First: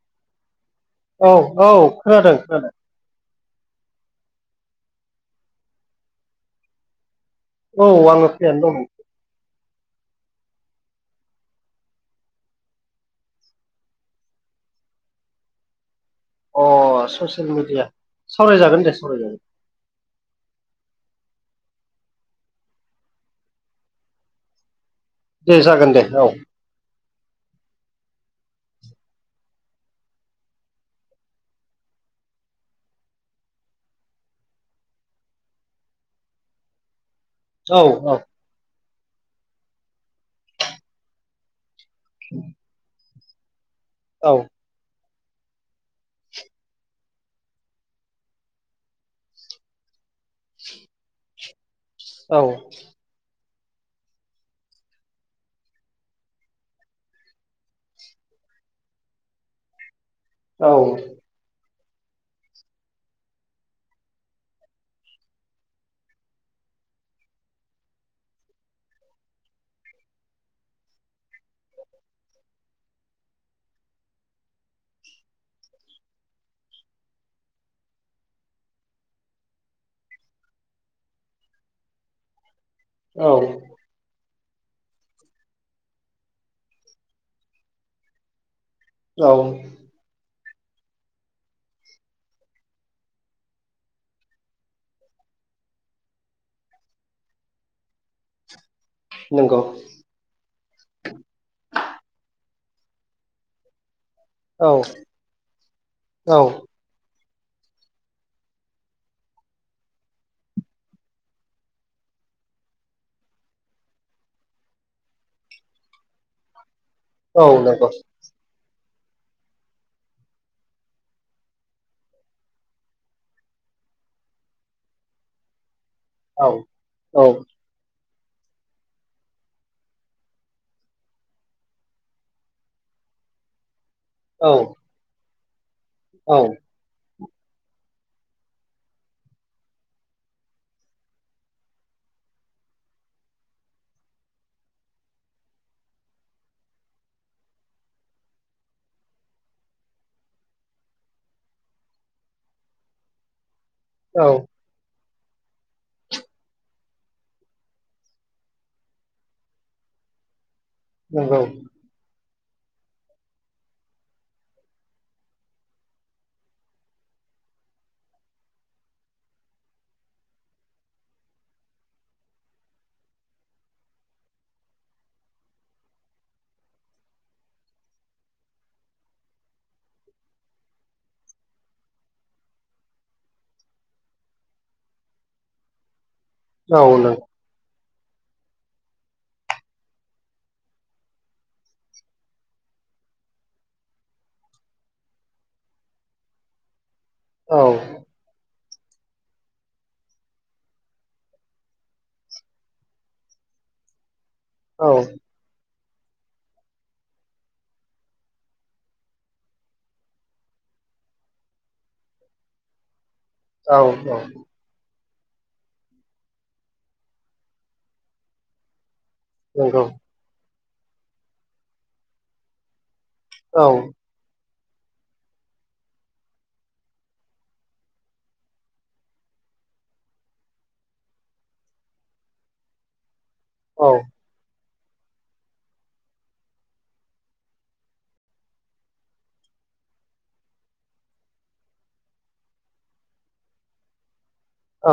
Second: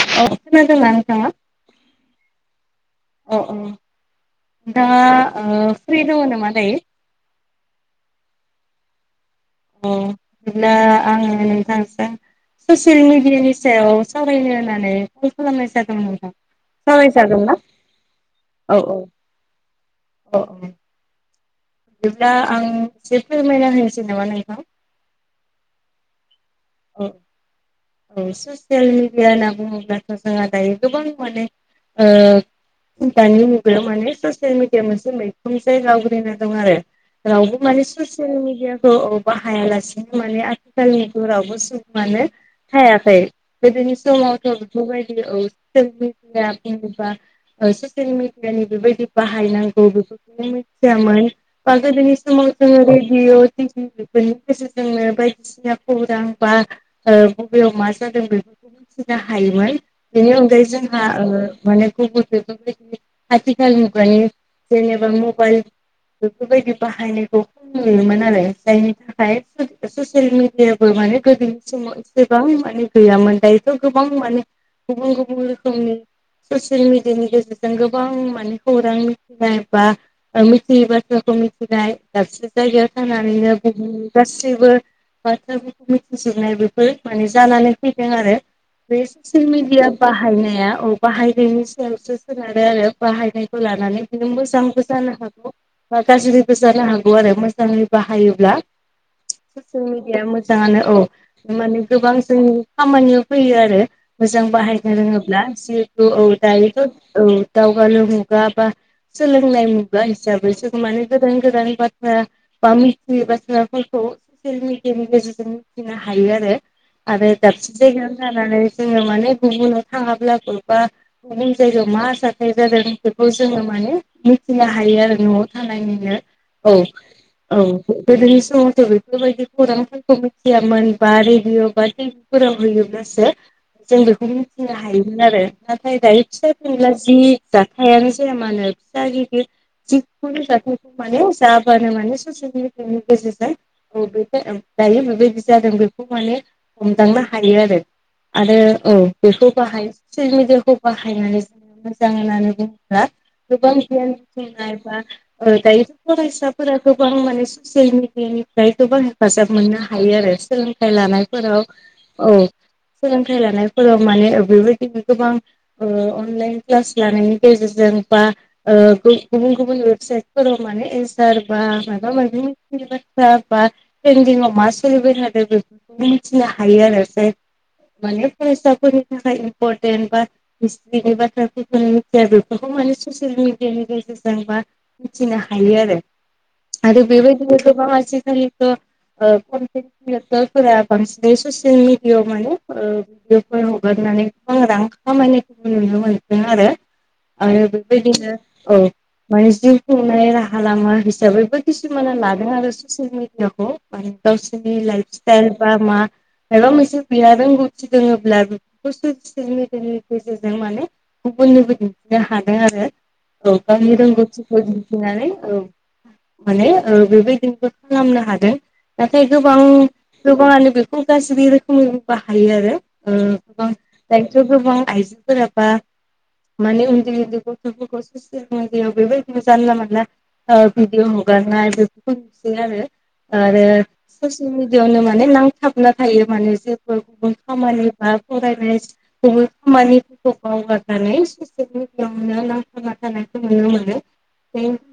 औ खोनादोंना? नोंथाङा औ औ खोनादों खोनादों अ अ नोंथाङा ओ फ्रि दङ नामा दायो? औ आङो फ्रियानो दङ। अ बिदिब्ला आङो नोंथांजों ससियेल मिडियानि सायाव सावरायनो होननानै कल खालामनाय जादों नोंथां। अ सावरायजागोन ससियेल ना मिडिया सावरायजागोन दे सावरायजागोन। अ बिदिब्ला आं एसे फोरमायना होनोसै नामा नोंथां? दे जागोन दे औ [inaudible] औ ससियेल मिडिया होनना बुङोब्लाथ' जोंहा दायो गोबां माने ओ दानि मुगायाव माने ससियेल मिडिया मोनसे मैखोम जायगा आवग्रिना दं आरो। रावबो औ माने औ ससियेल मिडियाखौ औ बाहायालासिनो माने आथिखालनिखौ रावबो सुबुं ङानो थायाखै गोदोनि औ समावथ' बेफोरबायदि औ [unintelligible] जेनेबा ससियेल मिडियानि बेबायदि बाहायनांगौ बेफोरखौनो मिथियामोन बा गोदोनि बे समाव जोङो रेडिअ' टिभिफोरनि गेजेरजोंनो बायदिसिना खौरां बा ओ बबेयाव मा जादों बेफोरखौ मिथिनो हायोमोन। बेनि अनगायै औ जोंहा ओ माने गुबुनै आथिखालनिफ्रायनो जेनेबा मबाइल बेफोरबायदि बाहायनायखौ नुयोमोन आरो जायनि थाखाय ससियेल मिडियाबो माने गोदोनि समाव एसेबां माने गैयामोन दायोथ' गोबां माने गुबुन गुबुन रोखोमनि ससियेल मिडियानि गेजेरजों गोबां माने खौरां मिथिनाय बा मिथियै बाथ्राखौ मिथिनाय दाबसे जायगायाव औ थानानैनो बुहुमनि गासैबो बाथ्राफोरखौ मिथिनो [unintelligible] बिजिनाय बेफोर माने जानानै फैदों आरो बे औ ससियेल मिडिया बाहायनाया औ बाहायनायनि सायावसो सोनारो आरो बाहायनायखौ लानानै मोजांबो जानो हागौ बा गाज्रिबो जानो हागौ आरो मोजाङै बाहायोब्ला नंगौ ससियेल मिडिया मोजाङानो औ माने गोबां जोंनि खामानियाव फैयो आरो। मोजां औ बाहायनो रोङोब्ला जिहेथु औ दायोथ' औ दावगालु मुगा बा सोलोंनाय मुगा हिसाबै जों माने गोदान गोदान बाथ्रा बा मिथियै बाथ्राफोरखौ ससियेल मिडियानि गेजेरजों मिथिनो हायो आरो आरो औ दाबसे नंगौ जायगायाव जानानै जोङो माने गुबुनाव थाङाब्लाबो बा बबे जायगायाव मा जाथाय जादों बेखौ जोङो माने मिथिनो हायो आरो न'आव थानानैनो। औ औ गोदोनि समावथ' बेफोरबायदि खौरांफोरखौ मिथियामोन बा रेडिअ' बा टिभिफोराव होयोब्लासो जों बे बेखौ औ मिथिनो हायोमोन आरो नाथाय दायो औ फिसा फिनला जि जाथायानो जाया मानो होनो फिसा गिदिर जिखुनु जाथाइखौ माने जाबानो माने ससियेल मिडियानि गेजेरजों औ बे दायो बेबायदि जादों बेखौ माने हमदांनो हायो आरो। आरो औ बेखौ बाहाय ससियेल मिडियाखौ बाहायनानै जों मोजां होननानै बुङोब्ला गोबां गियान नंगौ औ बुथुनाय बा ओ दायो फरायसाफोरा गोबां माने ससियेल मिेडियानिफ्राय गोबां हेफाजाब मोननो हा हायो आरो सोलोंथाइ नंगौ लानायफोराव औ सोलोंथाइ लानायफोराव माने बेबायदिनो गोबां ओ अनलाइन क्लास लानायनि गेजेरजों बा ओ गुबुन गुबुन वेबसाइटफोराव माने एन्सार बा माबा माबि मिथि बाथ्रा बा थ्रेन्दिंआव मा सोलिबाय थादों बेफोरखौ मिथिनो हायो आरो जा माने फरायसानि थाखाय इमपर्टेन्ट बा बिनि बाथ्राफोरखौ मिथिया बेफोरखौ माने ससियेल मिडियानि गेजेरजों बा मिथिनो हायो आरो आरो बेबायदिनो गोबां आथिखालिनिबो [unintelligible] फोरा बांसिनै ससियेल मिडियाआव माने भिडिअफोर हगारनानै गोबां रां खामानिखौबो नुनो मोनदों आरो औ आरो बे बिबायदिनो औ। माने जिउ खुंनाय राहा लामा हिसाबैबो खिसुमाना लादों आरो ससियेल मिडियाखौ माने गावसिनि औ लइफ सटाइल बा मा माबा मोनसे बिहा रोंगौथि दोङोब्ला बेफोरखौ ससियेल मिडियानि गेजेरजों माने गुबुननोबो दिन्थिनो हादों आरो औ गावनि रोंगौथिखौ दिन्थिनानै औ माने औ बेबायदिनोबो खालामनो हादों। नाथाय गोबां नंगौ गोबाङानो बेखौ गाज्रि रोखोमै बाहायो आरो ओम औ गोबां दायथ' गोबां आइजोफोराबा माने [unintelligible] बेबायदि जानला मोनला ओ भिदिअ हगारनाय बेफोरखौ नुसै आरो आरो। औ ससियेल मिेडियाआवनो माने नांथाबना थायो माने जेफोर गुबुन खामानि बा फरायनाय गुबुन खामानिफोरखौ बावगारनानै ससियेल मिडियाआवनो नांथाबना थानायखौ नुनो मोनो।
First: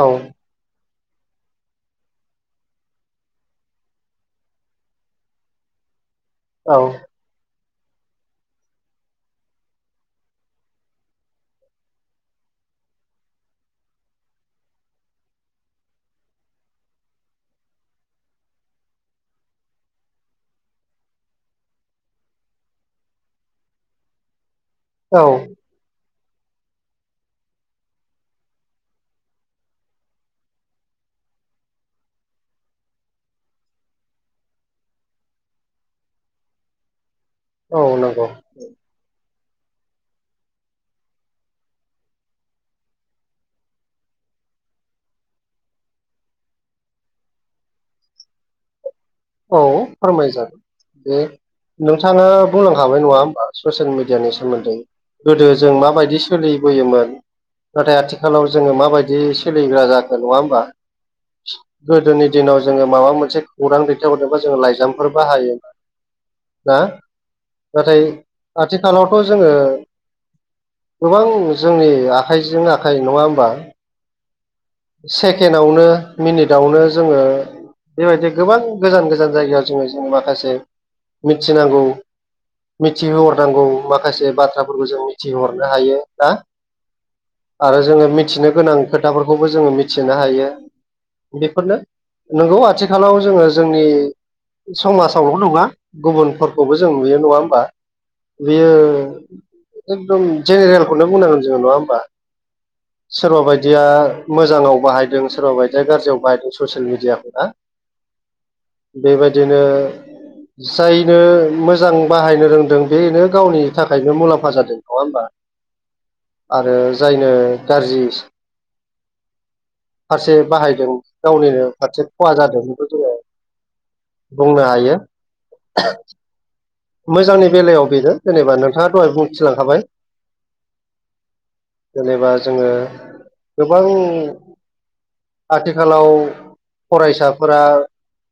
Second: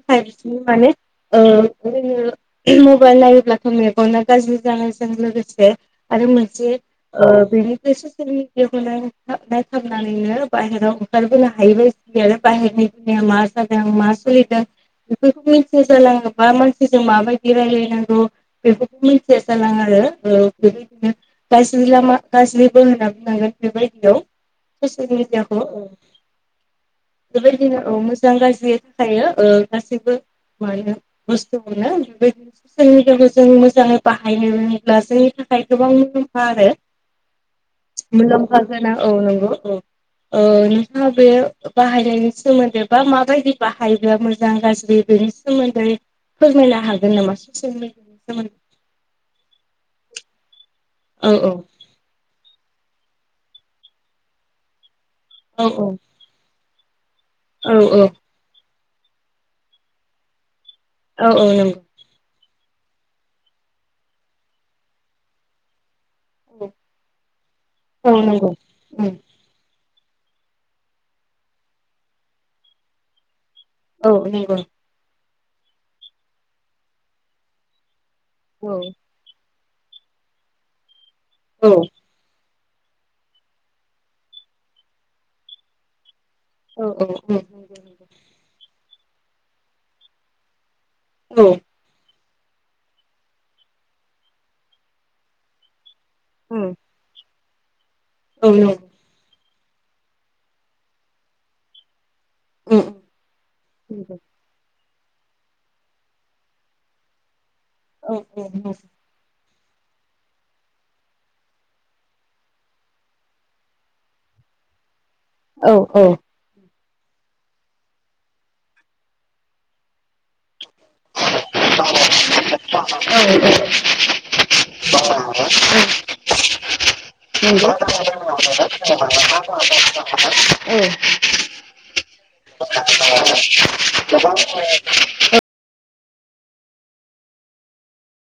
औ माने ओ जोङो मबाइल नायोब्ला। मेगना जानायजों लोगोसे आरो औ मोनसे ओ बेनि सोरनिखौनायनाय खाबनानैनो बाहेरायाव ओंखारबोनो हायैबाय सि आरो बाहेरनिया मा जादों मा सोलिदों बेफोरखौ मिथिया जालाङोबा मानसिजों माबायदि रायलायनांगौ। बेफोरखौ मिथिया जला आरो बेबायदिनो गाज्रि लामा गाज्रिबो होनना बुंनांगोन बेबायदियाव ससियेल मेडियाखौ बेबायदिनो ओ मोजां गाज्रि थाखाय ओ गासैबो मा बुस्थु बेदिनो मिडया जों मोजाङै बाहायनोब्ला जोंनि थाखाय गोबां मुलाम्फा आरो। नंगौ मुलाम्फागोनां औ नंगौ औ। ओ नोंथाङा बे बाहायनायनि सोमोन्दै बा माबायदि बाहायो मोजां गाज्रि बेनि सोमोन्दै फोरमायनो हागोन नामा ससियेल मिडियानि सोमोन्दै औ फोरमाय जागोन बेे औ औ नोंथाङा बुंलांखाबाय नङा ससियेल मिडियानि सोमोन्दै गोदो औ जों औ माबायदि सोलिबोयोमोन नाथाय औ आथिखालाव जोङो माबायदि सोलिग्रा जागोन नङा होमबा? औ औ नंगौ। गोदोनि दिनाव जोङो माबा मोनसे खौरां दैथायहरदोंबा जोङो लाइजामफोर बाहायोमोन। नाथाय औ नंगौ आथिखालावथ' जोङो गोबां जोंनि आखाइजों आखाइ नङा होमबा? औ नंगौ। सेकेणडआवनो मिनिटआवनो जोङो बेबायदि गोबां औ गोजान गोजान जायगायाव। जोङो ज माखासे औ मिथिनांगौ। मिथिहोहरनांगौ माखासे बाथ्राफोरखौ जों मिथिहोहरनो हायो ना। औ औ औ। आरो जोङो मिथिनो गोनां खोथाफोरखौबो जोङो मिथिनो हायो नंगौ बेफोरनो नंगौ आथिखालाव जोङो जोंनि समाजावल' नङा। औ गुबुनफोरखौबो जों नुयो नङा होमबा औ नंगौ बेयो। एकदम जेनेरेलखौनो बुंनांगोन जोङो नङा होमबा उम सोरबा बायदिया। उम मोजाङाव बाहायदों सोरबा बायदिया गाज्रियाव बाहायदों ससियेल मिडियाफोरा। औ औ औ। बेबायदिनो जायनो मोजां बाहायनो रोंदों बेनो गावनि थाखायनो मुलाम्फा जादों नङा होमबा। औ औ। आरो जायनो गाज्रि फारसे बाहायदों गावनिनो फारसे खहा जादों। बेखौ जोङो बुंनो हायो मोजांनि [unintelligible] बेलायाव बेनो जेनेबा नोंथाङा दहाय बुंथिलांखाबाय [unintelligible] जेनेबा जोङो गोबां [unintelligible] आथिखालाव फरायसाफोरा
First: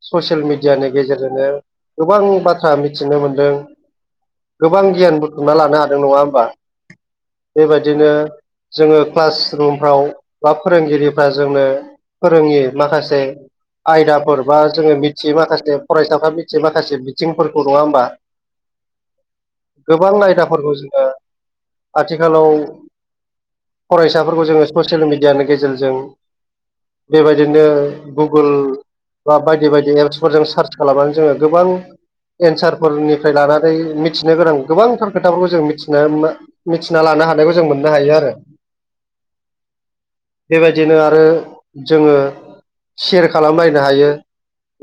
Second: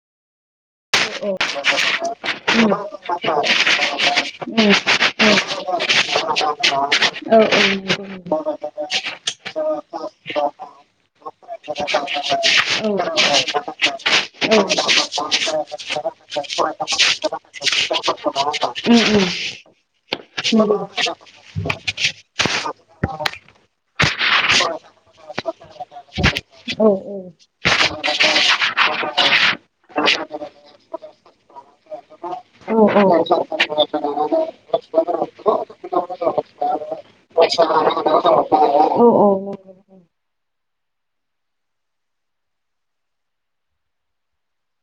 ससियेल मिडिया मिडिया नि औ गेजेरजोंनो औ गोबां उम बाथ्रा उम उम औ औ मिथिनो मोनदों। नंगौ गोबां गियान बुथुमना लानो हादों नङा होमबा। बेबायदिनो औ। जोङो क्लास रुमफ्राव बा फोरोंगिरि जोंनो फोरोङि माखासे आयदाफोर बा जोङो मिथियो माखासे फरायसाफ्रा जे माखासे बिथिंफोरखौ नङा होमबा। गोबां आयदाफोरखौ जोङो [unintelligible] आथिखालाव नंगौ। फरायसाफोरखौ औ नंगौ औ नंगौ औ नंगौ औ जोङो ससियेल मिडियानि गेजेरजों बेबायदिनो गुगोल बा बायदि बायदि एप्सफोरजों सार्च खालामनानै जोङो गोबां एन्सारफोरनिफ्राय लानानै मिथिनो गोनां गोबांथार खोथाफोरखौ जों मिथिनो मिथिना लानो हानायखौ जों मोननो हायो आरो। बेबायदिनो आरो जोङो सेयार खालामलायनो हायो।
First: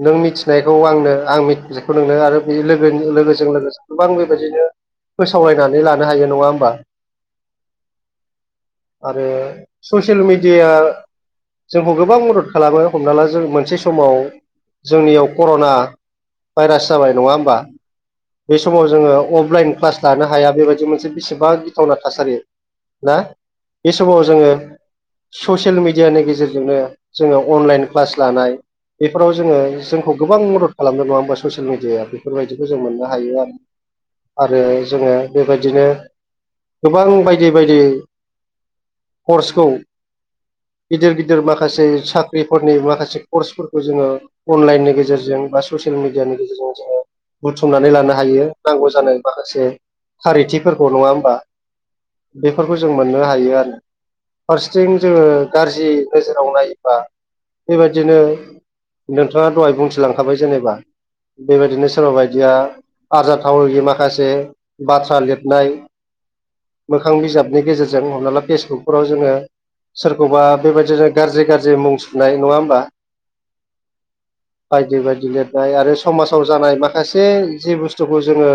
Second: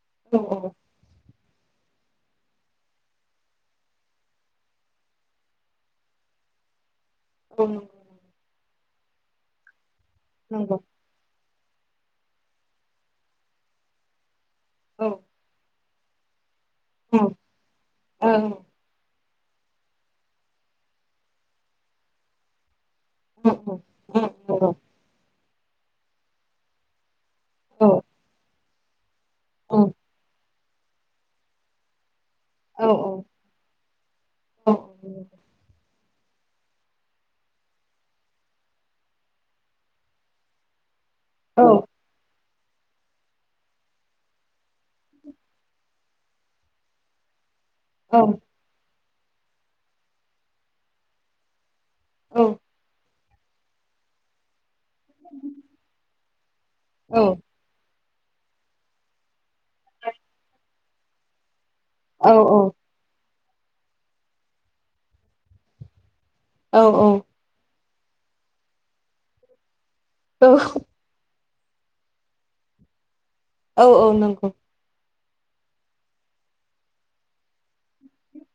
नों मिथिनायखौ आंनो आं मिथिनायखौ नोंनो आरो बै लोगो जों लोगो गोबां बेबायदिनो फोसावरायनानै लानो हायो नङा होमबा। औ। आरो ससियेल मिडिया जोंखौ गोबां मदद खालामो हमना ला जों मोनसे समाव जोंनियाव कर'ना भाइरास जाबाय नङा होमबा। बे समाव जोङो अफलाइन क्लास लानो हाया बेबायदि मोनसे बेसेबां गिथावना थासारि ना। बे [inaudible] समाव जोङो ससियेल मेडियानि गेजेरजोंनो जोङो अनलाइन क्लास लानाय बेफोराव जोङो जोंखौ गोबां मदद खालामदों नङा होमबा ससियेल मिडिया बेफोरबायदि जों मोननो हायो आरो। आरो जोङो बेबायदिनो गोबां बायदि बायदि कर्सखौ गिदिर गिदिर माखासे सा ख्रि फोरनि माखासे कर्सफोरखौ जोङो अनलाइननि गेजेरजों बा ससियेल मिडियानि गेजेरजों जोङो बुथुमनानै लानो हायो नांगौ जानाय माखासे फारथिफोरखौ नङा होमबा। बेफोरखौ जों मोननो हायो आरो। फारसेथिं जोङो गारजि नोजोराव नायोबा बेबायदिनो नोंथाङा दहाय बुंथिलांखाबाय जेनेबा बेबायदिनो सोरबा बायदिया आरजाथावै माखासे बाथ्रा लिरनाय मोखां बिजाबनि गेजेरजों हमना ला फेसबुकफोराव जोङो सोरखौबा बेबायदिनो गाज्रि गाज्रि मुं सुरनाय नङा होमबा। औ औ नंगौ। बायदि बायदि लिरनाय आरो समाजाव जानाय माखासे जे बुस्थुखौ जोङो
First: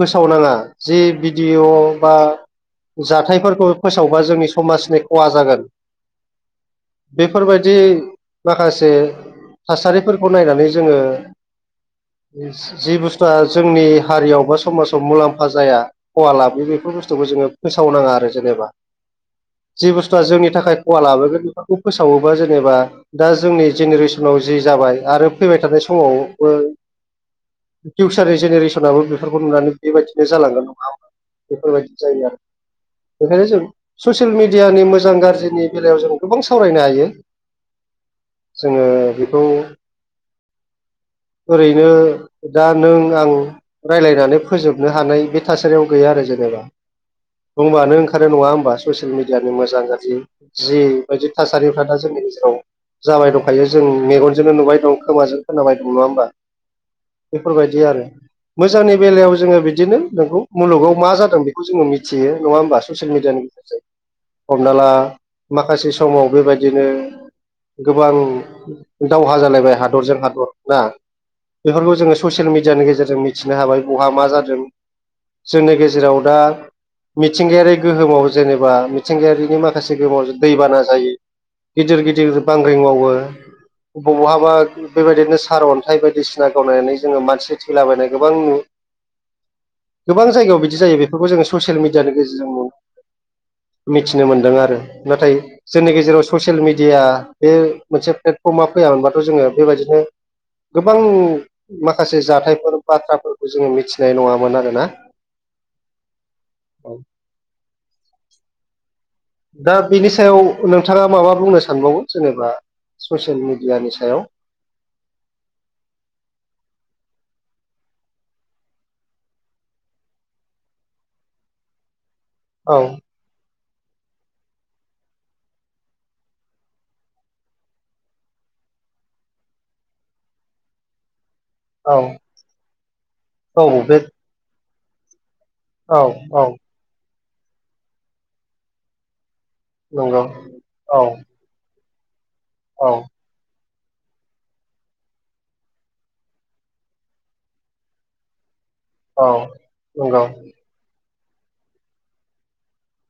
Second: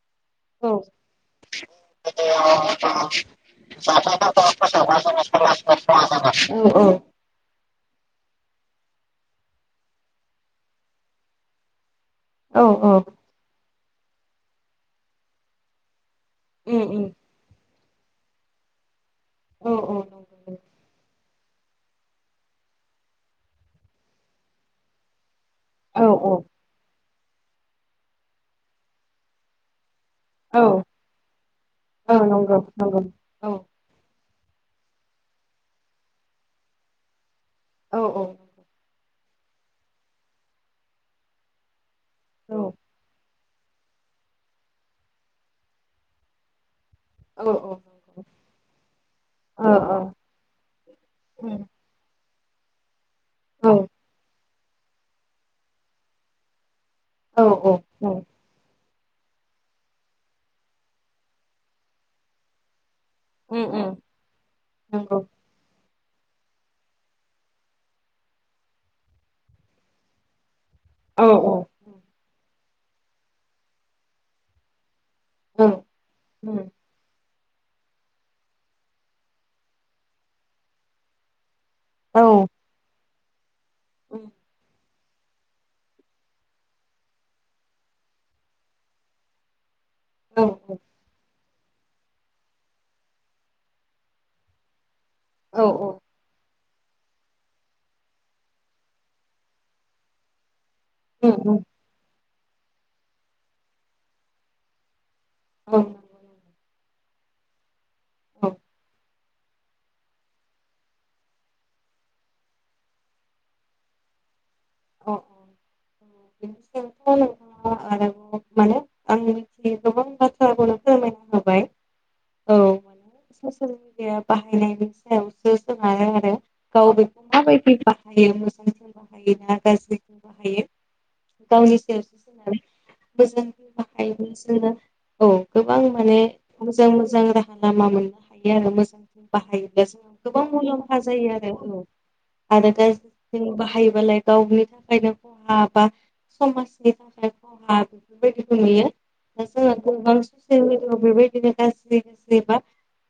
फोसावनाङा औ जे भिडिअ' बा जाथायफोरखौ जाथायफोरखौ फोसावबा जोंनि फोसावबा समाजनि जोङो खहा जागोन समाजबो खहा जागोन। बेफोरबायदि माखासे थासारिफोरखौ नायनानै जोङो औ औ जि बुस्थुआ जोंनि हारियाव बा समाजाव मुलाम्फा जाया खहा लाबो बेयो उम बेफोर उम बुस्थुखौ जोङो फोसावनाङा आरो जेनेबा। औ जि औ बुस्थुआ जोंनि थाखाय खहा लाबोगोन फोसावोबा जेनेबा दा जोंनि जेनेरेसनाव जि जाबाय आरो फैबाय थानाय स औ मावबो फिउसारनि जेनेरेसनाबो बेफोरखौ नुनानै बेबायदिनो औ जालांगोन नङा ओमबा बा बेफोरबायदि औ जायो आरो। नंगौ नंगौ बेखायनो औ जों ससियेल मिडियानि मोजां गाज्रिनि बेलायाव जों गोबां सावरायनो हायो। औ औ जोङो बेखौ ओरैनो औ दा नों आं रायलायनानै फोजोबनो हानाय बे थासारियाव गैया आरो जेनेबा। औ बुंबानो ओंखारो नङा ओमबा ससियेल मिडियानि मोजां गाज्रि। जि बायदि थासारिफोरा दा जोंनि गेजेराव जाबाय दंखायो जों मेगनजोंनो नुबाय दं खोमाजों खोनाबाय दं नङा ओमबा? औ औ बेफोरबायदि आरो मोजांनि बेलायाव जोङो बिदिनो नोंगौ मुलुगाव मा जादों बेखौ जोङो मिथियो नङा ओमबा? ससियेल मिडियानि उम गेजेरजों हमना ला नंगौ माखासे समाव बेबायदिनो गोबां दावहा जालायबाय हादरजों हादर ना? औ औ बेफोरखौ जोङो ससियेल मिडियानि गेजेरजों मिथिनो हाबाय बहा मा जादों? जोंनि गेजेराव दा उम मि थिंगायारि गोहोमाव जेनेबा मिथिंगायारिनि माखासे गोहोमाव दैबाना जायो। गिदिर औ गिदिर बांग्रिं मावो उम बहाबा बेबायदिनो सारअन्थाइ बायदिसि ना गावनानै जोङो मानसि थैलाबायनाय गोबां नु गोबां औ जायगायाव बिदि जायो बेफोरखौ जोंङो ससियेल मिडियानि गेजेरजों मो मिथिनो मोनदों आरो। नाथाय औ जोंनि गेजेराव ससियेल मिडिया बे मोनसे प्लेटफर्मा फैयामबाथ' जोङो बेबायदिनो गोबां उम उम मा खासे जाथायफोर बाथ्राफोरखौ जोङो मिथिनाय नङामोन आरोना। औ [inaudible] दा बेनि सायाव नोंथाङा माबा बुंनो सानबावो जेनेबा ससियेल मिडियानि सायाव? अ [unintelligible] मानो? आंनि गोबां बाथ्राखौ [unintelligible] औ माने ससियेल मिडिया बाहायनायनि सायावसो सो [unintelligible] हाया आरो गावबो माबायदि बाहायो मोजांथिं बाहायो ना गाज्रिथिं बाहायो गावनि औ सायावसो [unintelligible] औ बे बिसोरो खौ औ माने औ मोजां मोजां राहा लामा मोननो हायो आरो मोजाङै बाहायोबा। [unintelligible] दा जोंहा नंगौ गोबां मुलाम्फा औ जायो आरो औ आरो गा औ [unintelligible] जों बाहायोबालाय गावनि थाखायनो खहा बा समाजनि थाखाय खहा बेफोरबायदिबो नुयो औ दा जोङो गोबां नंगौ [unintelligible] [unintelligible] बेबायदिनो गाज्रि गाज्रि बा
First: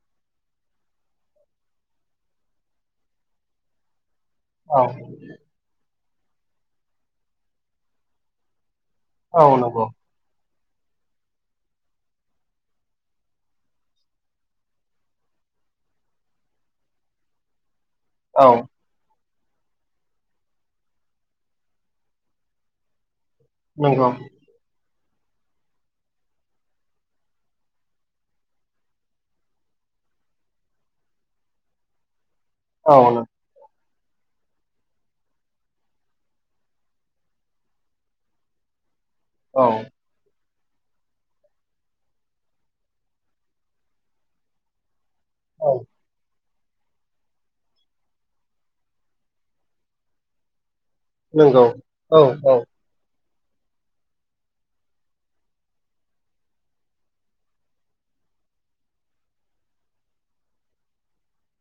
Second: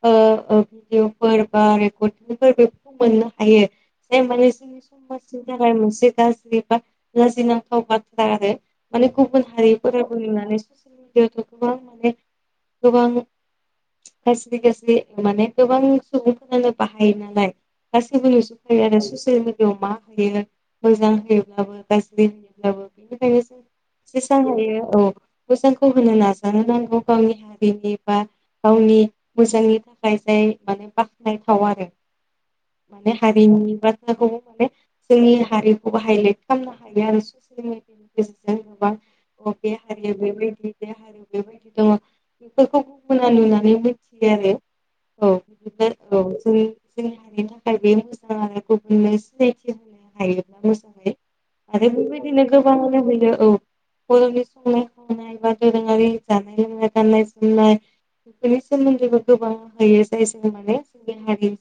ओ भिडअफोर बा रेकर्डंफोरबो खालामनो हायो जाय माने जोंनि औ समाजनि थाखाय मोनसे गाज्रि बा लाजिनांथाव बाथ्रा आरो माने गुबुन औ नंगौ हारिफोराबो नुनानै ससियेल मिडियावथ' गोबां माने गोबां [unintelligible] गाज्रि गाज्रि माने गोबां सुबुंफोरानो बाहायो नालाय गासैबो औ नुजोब खायो आरो ससियेल मि [unintelligible] मा बेयो मोजां होयोब्लाबो गाज्रि होयोब्लाबो बेनिखायनो नंगौ जेसां हायो औ मोजांखौ होनो नाजानो नांगौ गावनि हारिनि बा गावनि मोजांनि थाखाय जाय माने बाख्नायथाव आरो औ माने औ [unintelligible] बैनि बाथ्राखौ माने जोंनि हारिखौबो हाइलेट खालामनो हायो आरो [unintelligible] नि गेजेरजों गोबां बे हारिया बेबायदि बे हारि बेबायदि दङ बेफोरखौ गुबुना नुनानै मिथियो आरो औ बिदिनो औ जों जोंनि हारिनि थाखाय बे मोजां आरो गुबुननो सिनायथि होनो हायोब्ला मोजाङै नंगौ आरो औ बेबादिनो औ गोबां लुबैनो औ बर'नि संनाय खावनाय बा दोरोङारि जानाय लोंनाय गाननाय जोमनाय बेफोरनि सोमोनदोबो गोबां होयो जाय जों माने जोंनि हारि